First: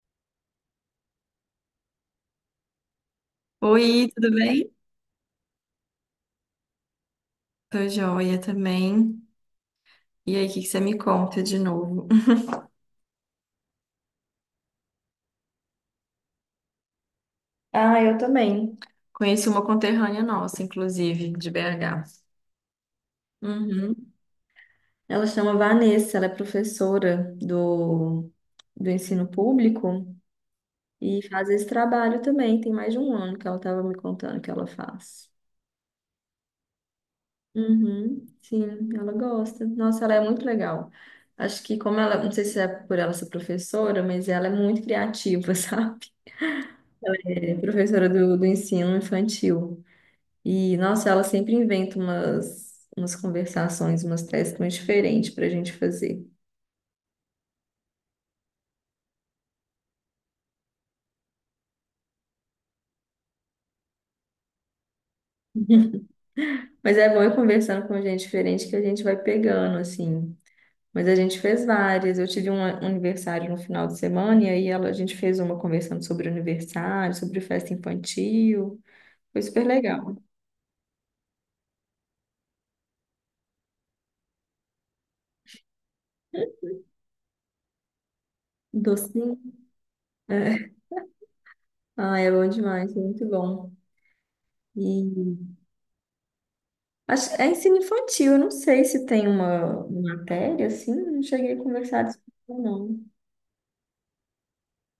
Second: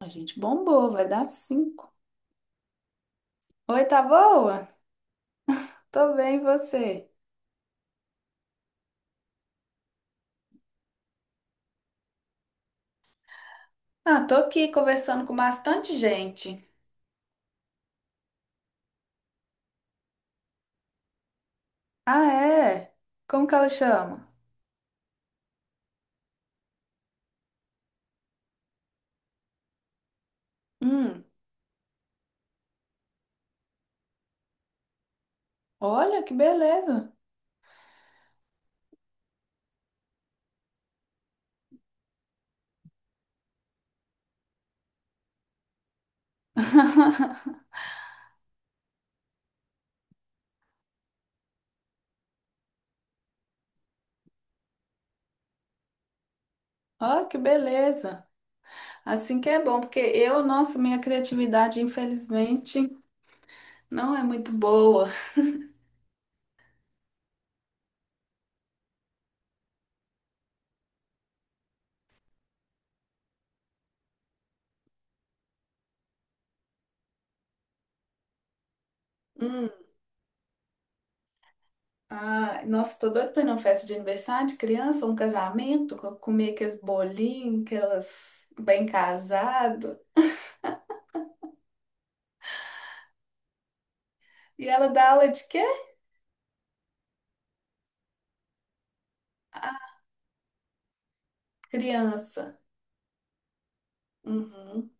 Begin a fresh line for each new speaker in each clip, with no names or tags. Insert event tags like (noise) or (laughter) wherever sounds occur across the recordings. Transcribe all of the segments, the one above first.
A gente bombou, vai dar cinco. Oi, tá
Oi, tudo
boa?
bem?
Tô bem, e você?
Tô joia também. E aí, o que que você me conta de novo?
Ah, tô aqui conversando com bastante gente.
(laughs) Ah, eu também. Conheci uma conterrânea nossa, inclusive, de BH.
Ah, é? Como que ela
Uhum.
chama?
Ela chama Vanessa, ela é professora do ensino público e
Hum,
faz esse trabalho também. Tem mais de um ano que ela estava me contando que ela faz.
olha que beleza.
Uhum, sim, ela gosta. Nossa, ela é muito legal. Acho que como ela, não sei se é por ela ser professora, mas ela é muito criativa, (laughs) sabe? Ela
(laughs)
é professora do ensino infantil. E, nossa, ela sempre inventa umas conversações, umas testes muito diferentes para a gente fazer.
Olha que beleza. Assim que é bom, porque eu, nossa, minha criatividade, infelizmente, não é muito boa.
Mas é bom ir conversando com gente diferente que a gente vai pegando, assim. Mas a gente fez várias. Eu tive um aniversário no final de semana e aí ela, a gente fez uma conversando sobre aniversário, sobre festa infantil. Foi super
Hum,
legal.
ah, nossa, tô doida pra ir numa festa de aniversário de criança, um casamento, comer aqueles bolinhos, aquelas bem
Docinho.
casado.
É. Ah, é bom demais, é muito bom.
E ela dá aula de
E
quê?
Acho, é ensino infantil, eu não sei se tem uma matéria assim, não cheguei a conversar disso,
Criança.
não.
Uhum.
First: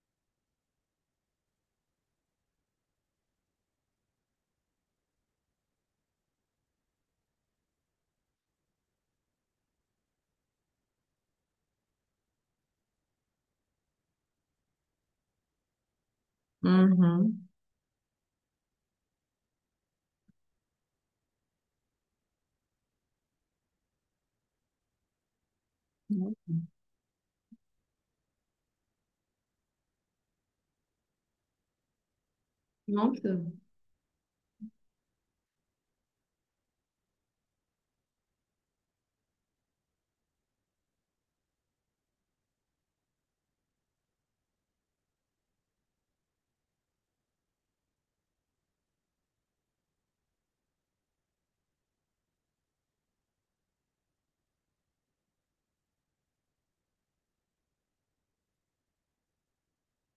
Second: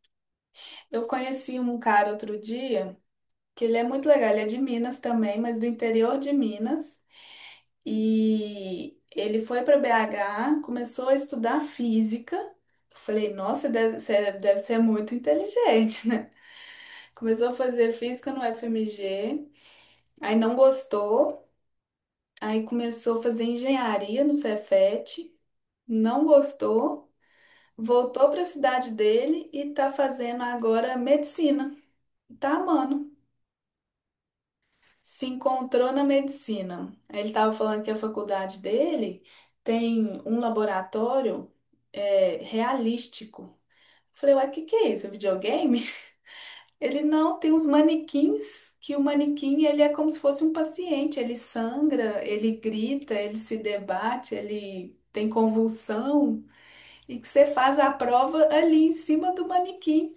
Eu conheci um cara outro dia, que ele é muito legal, ele é de Minas também, mas do interior de Minas. E ele foi para BH, começou a estudar física. Eu falei, nossa, deve, você deve ser muito inteligente, (laughs) né?
Uhum.
Começou a fazer física no FMG, aí não gostou, aí começou a fazer engenharia no Cefet, não gostou, voltou para a cidade dele e tá fazendo agora medicina. Tá, mano.
Nossa.
Se encontrou na medicina. Aí ele tava falando que a faculdade dele tem um laboratório é, realístico. Falei, uai, o que que é isso? É videogame? (laughs) Ele não, tem uns manequins, que o manequim ele é como se fosse um paciente. Ele sangra, ele grita, ele se debate, ele tem convulsão. E que você faz a prova ali em cima do manequim.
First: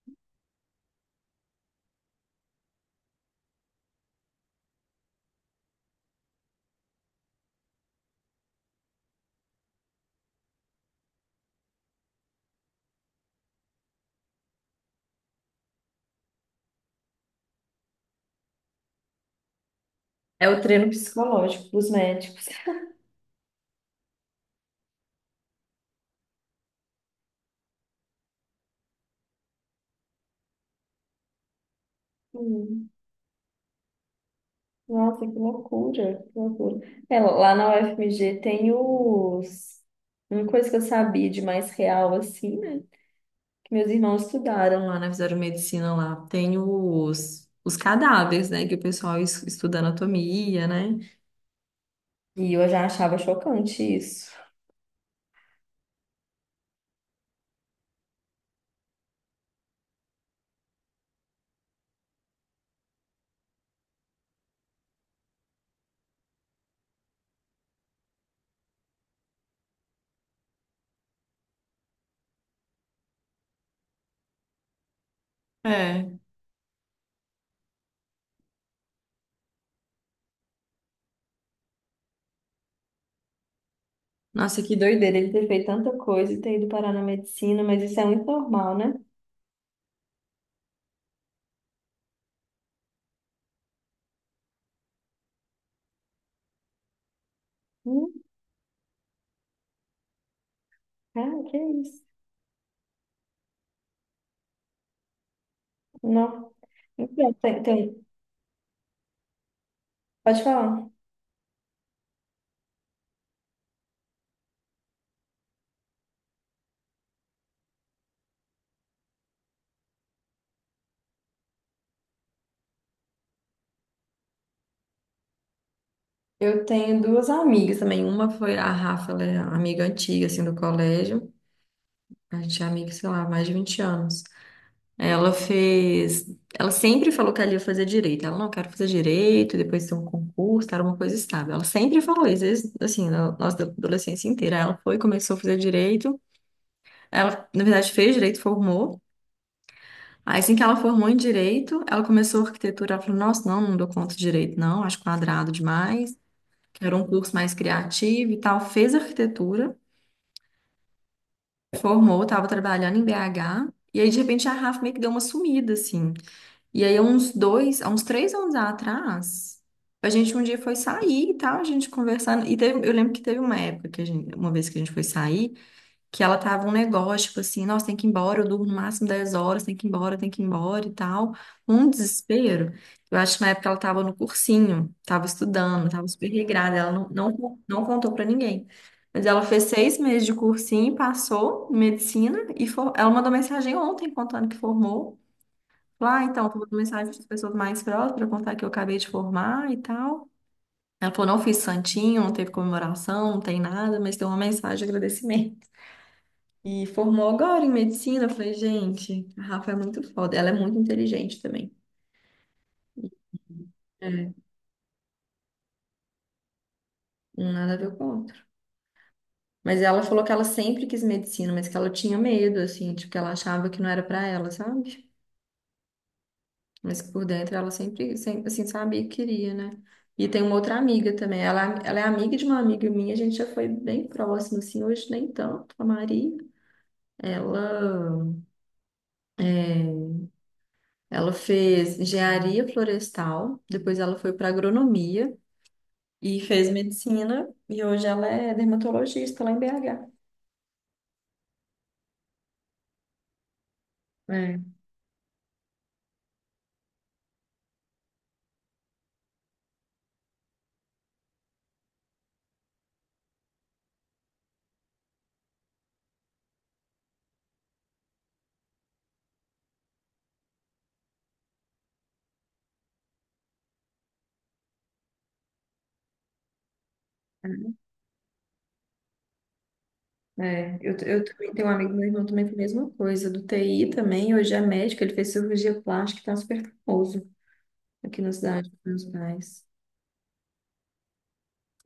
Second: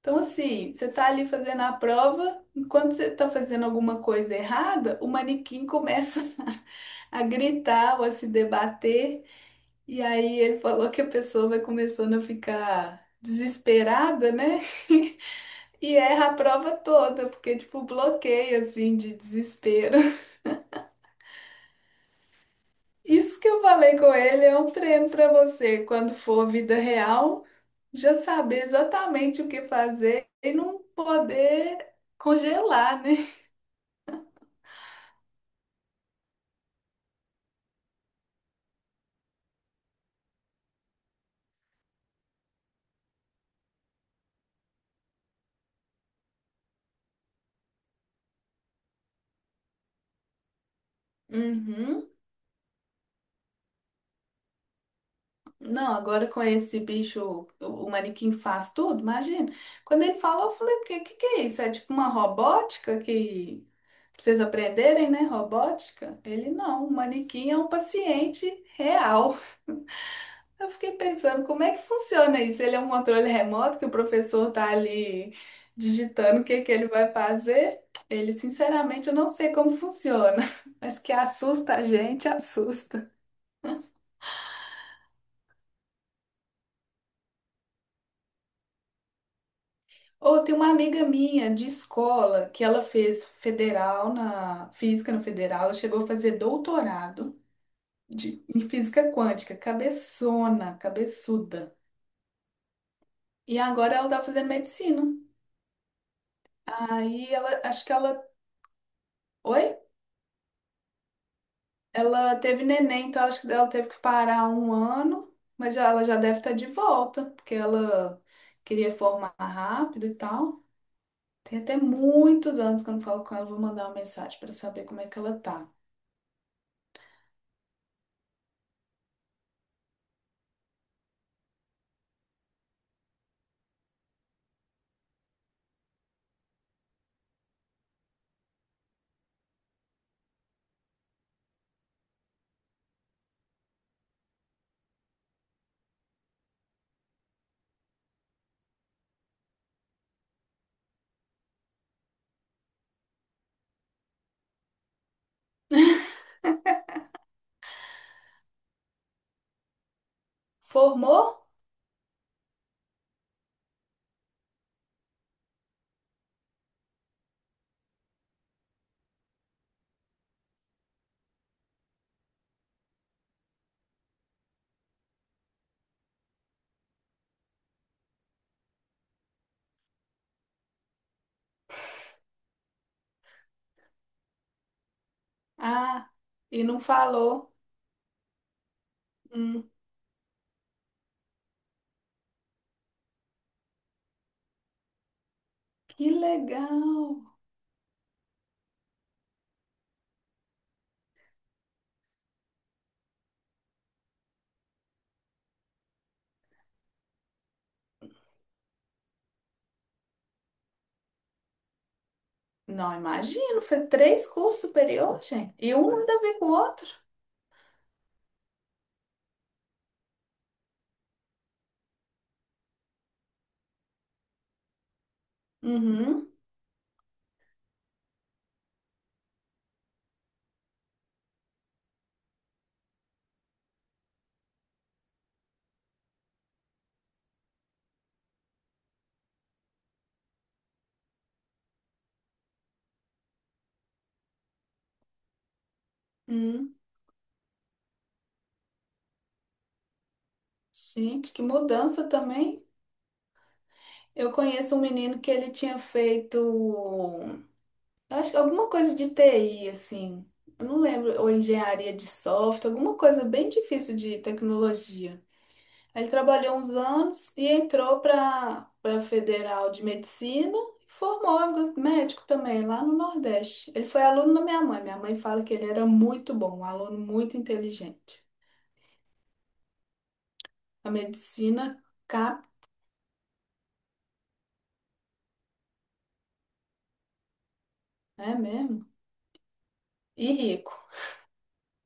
Então, assim, você tá ali fazendo a prova, enquanto você tá fazendo alguma coisa errada, o manequim começa (laughs) a gritar ou a se debater, e aí ele falou que a pessoa vai começando a ficar desesperada, né? (laughs) E erra a prova toda, porque, tipo, bloqueio, assim, de desespero. (laughs)
É o treino psicológico dos médicos.
Isso que eu falei com ele é um treino pra você, quando for vida real, já saber exatamente o que fazer e não poder
Hum,
congelar, né?
Nossa, que loucura, que loucura. É, lá na UFMG tem os... Uma coisa que eu sabia de mais real, assim, né? Que meus irmãos estudaram lá, né? Fizeram medicina lá. Tem os cadáveres, né? Que o pessoal estuda anatomia, né?
Uhum.
E eu já achava chocante isso.
Não, agora com esse bicho, o manequim faz tudo, imagina. Quando ele falou, eu falei, o que, que é isso? É tipo uma robótica que pra vocês aprenderem, né? Robótica? Ele não, o manequim é um paciente real. (laughs) Eu fiquei pensando, como é que funciona isso? Ele é um controle remoto que o professor tá ali
É.
digitando o que que ele vai fazer? Ele, sinceramente, eu não sei como funciona, (laughs) mas que assusta a gente, assusta.
Nossa, que doideira ele ter feito tanta coisa e ter ido parar na medicina, mas isso é muito normal, né?
Ou tem uma amiga minha de escola que ela fez federal na física no federal, ela chegou a fazer doutorado
Hum,
de, em física quântica, cabeçona,
cara, que
cabeçuda.
isso?
E agora ela tá fazendo medicina.
Não. Então,
Aí ela, acho que ela, oi?
pode falar.
Ela teve neném, então acho que ela teve que parar um ano, mas já, ela já deve estar de volta, porque ela queria formar rápido e tal. Tem até muitos anos que eu não falo com ela, vou mandar uma mensagem para saber como é que ela tá.
Eu tenho duas amigas também. Uma foi a Rafa, ela é amiga antiga, assim, do colégio. A gente é amiga, sei lá, há mais de 20 anos. Ela fez. Ela sempre falou que ela ia fazer direito. Ela não quer fazer direito, depois ter um concurso, era uma coisa estável. Ela sempre falou isso, desde, assim, na nossa adolescência inteira. Ela foi, começou a fazer direito. Ela, na verdade, fez direito, formou. Aí, assim que ela formou em direito, ela começou arquitetura. Ela falou: Nossa, não, não dou conta de direito, não, acho quadrado
(laughs)
demais. Quero um curso mais criativo e tal. Fez arquitetura,
Formou?
formou, estava trabalhando em BH. E aí, de repente, a Rafa meio que deu uma sumida, assim. E aí, há uns três anos atrás, a gente um dia foi sair e tal, a gente conversando. Eu lembro que teve uma época que uma vez que a gente foi sair. Que ela tava um negócio, tipo assim, nossa, tem que ir embora, eu durmo no máximo 10 horas, tem que ir embora, tem que ir embora e tal. Um desespero. Eu acho que na época ela tava no cursinho, tava estudando, tava
Ah,
super
e
regrada,
não
ela não,
falou.
não, não contou pra ninguém. Mas ela fez
Hum,
6 meses de cursinho, passou em medicina. Ela mandou mensagem ontem contando que formou.
que
Lá, ah, então, tô mandando
legal.
mensagem para as pessoas mais próximas para contar que eu acabei de formar e tal. Ela falou, não fiz santinho, não teve comemoração, não tem nada, mas tem uma mensagem de agradecimento. E formou agora em medicina. Eu falei, gente, a Rafa é muito foda. Ela é muito inteligente também.
Não, imagino, foi três
É,
cursos superiores, gente. E um ainda a ver com o outro.
um nada a ver com o outro. Mas ela falou que ela sempre quis medicina, mas que ela tinha medo, assim, tipo, que ela achava que não era pra ela, sabe?
Uhum,
Mas que por dentro ela sempre, sempre, assim, sabia que queria, né? E tem uma outra amiga também. Ela é amiga de uma amiga minha, a gente já foi bem próximo, assim, hoje nem tanto, a Maria. Ela, ela fez engenharia florestal, depois ela foi para agronomia e fez
uhum.
medicina, e hoje ela é dermatologista lá em BH.
Gente, que mudança também. Eu
É,
conheço um menino que ele tinha feito, eu acho que alguma coisa de TI, assim. Eu não lembro, ou engenharia de software, alguma coisa bem difícil de tecnologia. Aí ele trabalhou uns anos e entrou para Federal de Medicina e formou agora médico também, lá no Nordeste. Ele foi aluno da minha mãe. Minha mãe fala que ele era muito bom, um aluno muito inteligente.
é.
A
Eu também
medicina
tenho um amigo, meu irmão também
cap,
foi a mesma coisa, do TI também, hoje é médico, ele fez cirurgia plástica e tá super famoso aqui na
é
cidade dos
mesmo?
meus pais.
E rico.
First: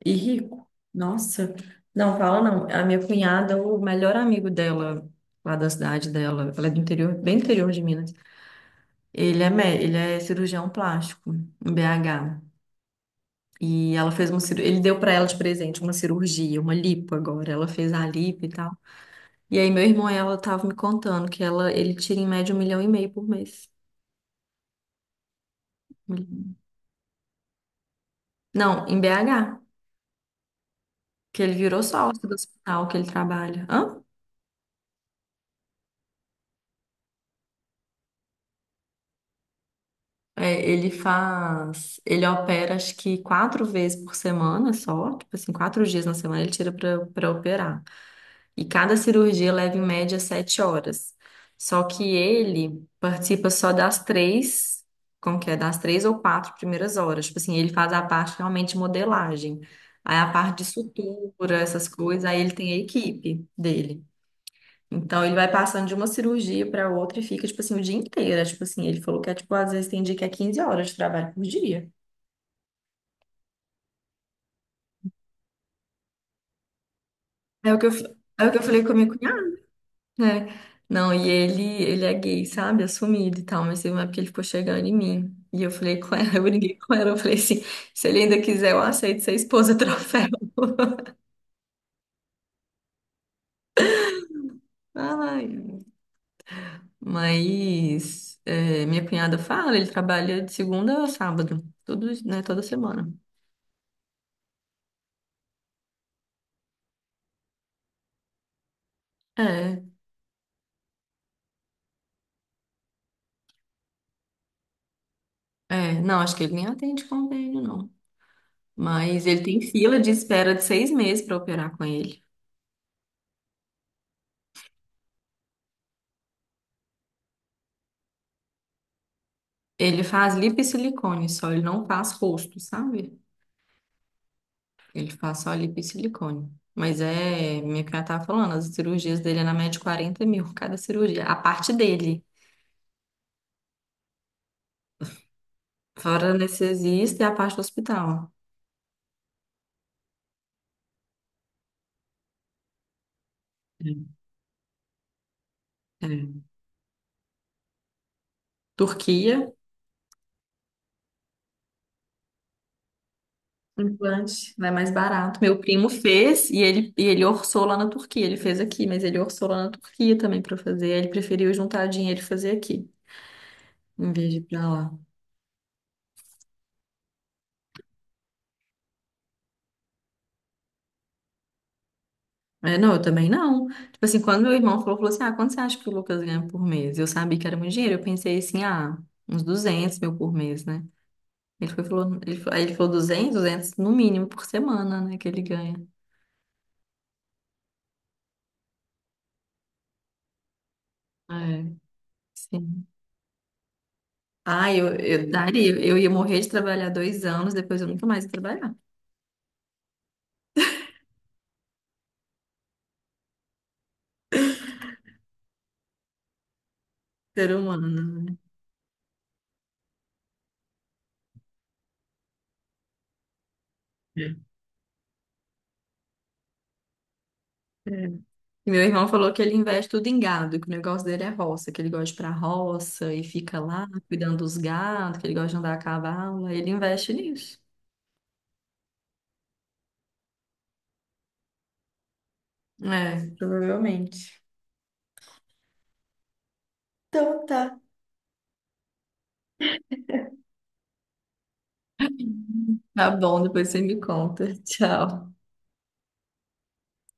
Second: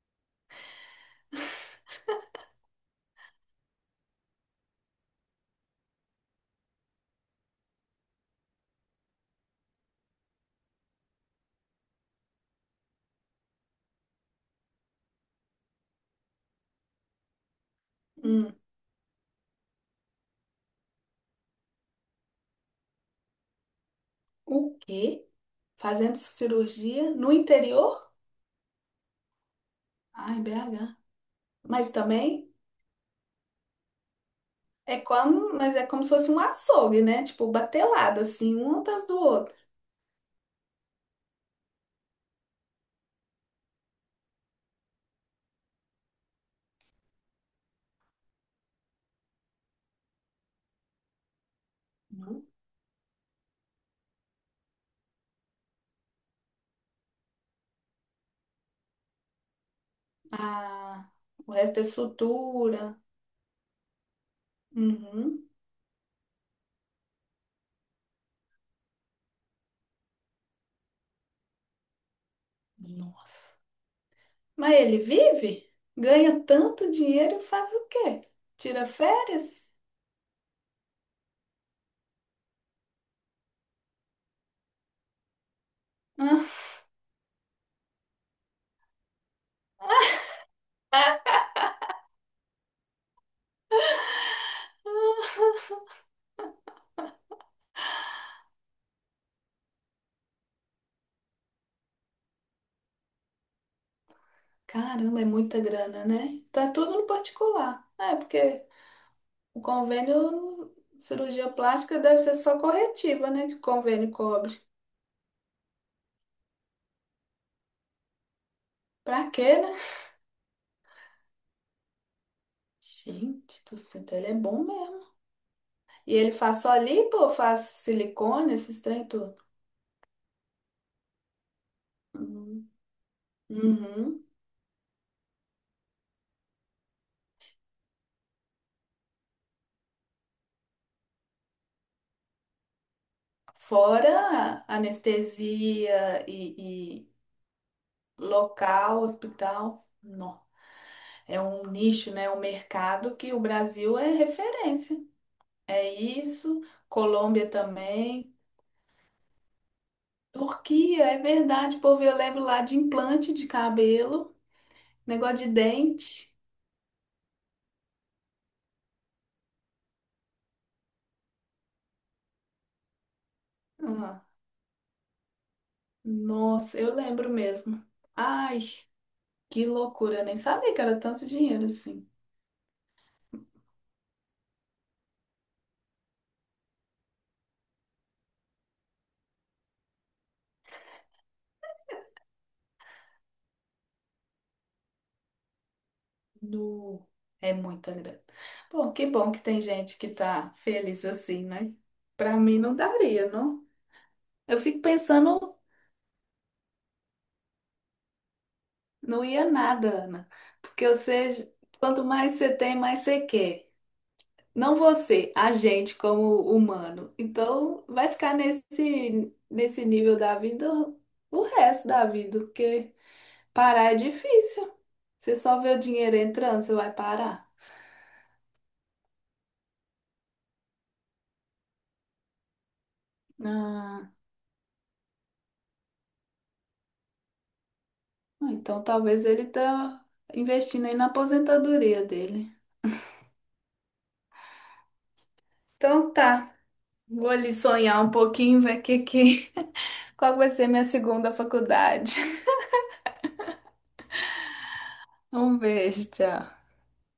E rico. Nossa, não fala não. A minha cunhada, o melhor amigo dela, lá da cidade dela, ela é do interior, bem interior de Minas. Ele é cirurgião plástico em BH. E ela fez uma cirurgia, ele deu pra ela de presente uma cirurgia, uma lipo agora, ela fez a lipo e
Hum,
tal. E aí meu irmão, ela tava me contando que ele tira em média um milhão e meio por mês.
o quê?
Um
Fazendo
milhão.
cirurgia no interior?
Não, em BH,
Ai, BH.
que ele virou
Mas
sócio do
também
hospital que ele trabalha. Hã?
é como, mas é como se fosse um açougue, né? Tipo, batelada, assim, um atrás do outro.
É, ele faz, ele opera acho que 4 vezes por semana só, tipo assim, 4 dias na semana ele tira para operar. E cada cirurgia leva em média 7 horas. Só que ele participa só das três, como que é? Das três ou quatro primeiras horas. Tipo assim, ele faz a parte realmente de modelagem. Aí a parte de
Ah, o
sutura,
resto é
essas coisas, aí ele tem a
sutura.
equipe dele. Então ele
Uhum.
vai passando de uma cirurgia para outra e fica, tipo assim, o dia inteiro. É, tipo assim, ele falou que é, tipo, às vezes tem dia que é 15 horas de trabalho por dia.
Nossa. Mas ele vive? Ganha tanto dinheiro e
É
faz
o que
o
eu, f-
quê?
é o que eu falei
Tira
comigo,
férias?
né? Não, e ele é gay, sabe? Assumido e tal, mas teve uma época que ele ficou chegando em mim. E eu falei com ela, (laughs) eu
Ah,
briguei com ela, eu falei assim, se ele ainda quiser, eu aceito ser esposa troféu. (laughs) Ai, mas é, minha cunhada fala, ele trabalha de segunda a sábado, todos, né, toda semana.
caramba, é muita grana, né? Tá tudo no particular. É, porque o
É,
convênio, cirurgia plástica deve ser só corretiva, né? Que o convênio cobre.
é, não, acho que ele nem atende convênio, não. Mas
Pra
ele
quê,
tem
né?
fila de espera de 6 meses pra operar com ele.
Gente do céu, então ele é bom mesmo. E ele faz só lipo ou faz silicone, esses trem tudo?
Ele faz lipo e silicone só, ele não faz rosto,
Uhum.
sabe?
Uhum.
Ele faz só lipo e silicone. Mas é, minha cunhada tava falando, as cirurgias dele é na média de 40 mil cada cirurgia. A parte dele,
Fora anestesia
fora
e
anestesista e a parte do hospital.
local, hospital, não. É um nicho, né? Um mercado que o Brasil é referência. É
É. É.
isso, Colômbia também.
Turquia,
Turquia, é verdade, povo, eu levo lá de implante de cabelo,
implante, né, mais barato.
negócio de
Meu primo
dente.
fez e ele orçou lá na Turquia. Ele fez aqui, mas ele orçou lá na Turquia também para fazer. Ele preferiu juntar dinheiro e fazer aqui, em
Ah,
vez de ir pra lá.
nossa, eu lembro mesmo. Ai, que loucura, eu nem sabia que era tanto dinheiro assim.
É, não, eu também não. Tipo assim, quando meu irmão falou assim, ah, quanto você acha que o Lucas ganha por mês? Eu sabia que era muito dinheiro, eu pensei assim, ah, uns 200 mil por mês, né? Ele foi, e falou, aí ele falou duzentos no mínimo por semana, né, que ele ganha.
No... É muita grana. Bom que tem gente que tá feliz assim,
É,
né? Pra mim não
sim.
daria, não. Eu
Ah,
fico
eu
pensando,
daria, eu ia morrer de trabalhar 2 anos, depois eu nunca mais ia trabalhar.
não ia nada, Ana. Porque você, quanto mais você tem, mais você quer. Não você, a gente como humano.
Ser
Então,
humano,
vai ficar
né?
nesse nível da vida o resto da vida, porque parar é difícil. Você só vê o dinheiro entrando, você vai parar.
É. E meu irmão falou que ele investe tudo em gado, que o negócio dele é roça, que ele gosta de ir pra roça e fica lá cuidando dos gados, que ele gosta de andar a cavalo, aí ele investe nisso.
Ah, então talvez ele tá investindo aí na aposentadoria dele.
É, provavelmente.
Então tá, vou
Então
ali
tá.
sonhar um pouquinho, ver que... (laughs) qual vai ser minha segunda faculdade. (laughs)
Tá bom, depois você me conta. (laughs) Tchau.
Um beijo, tchau.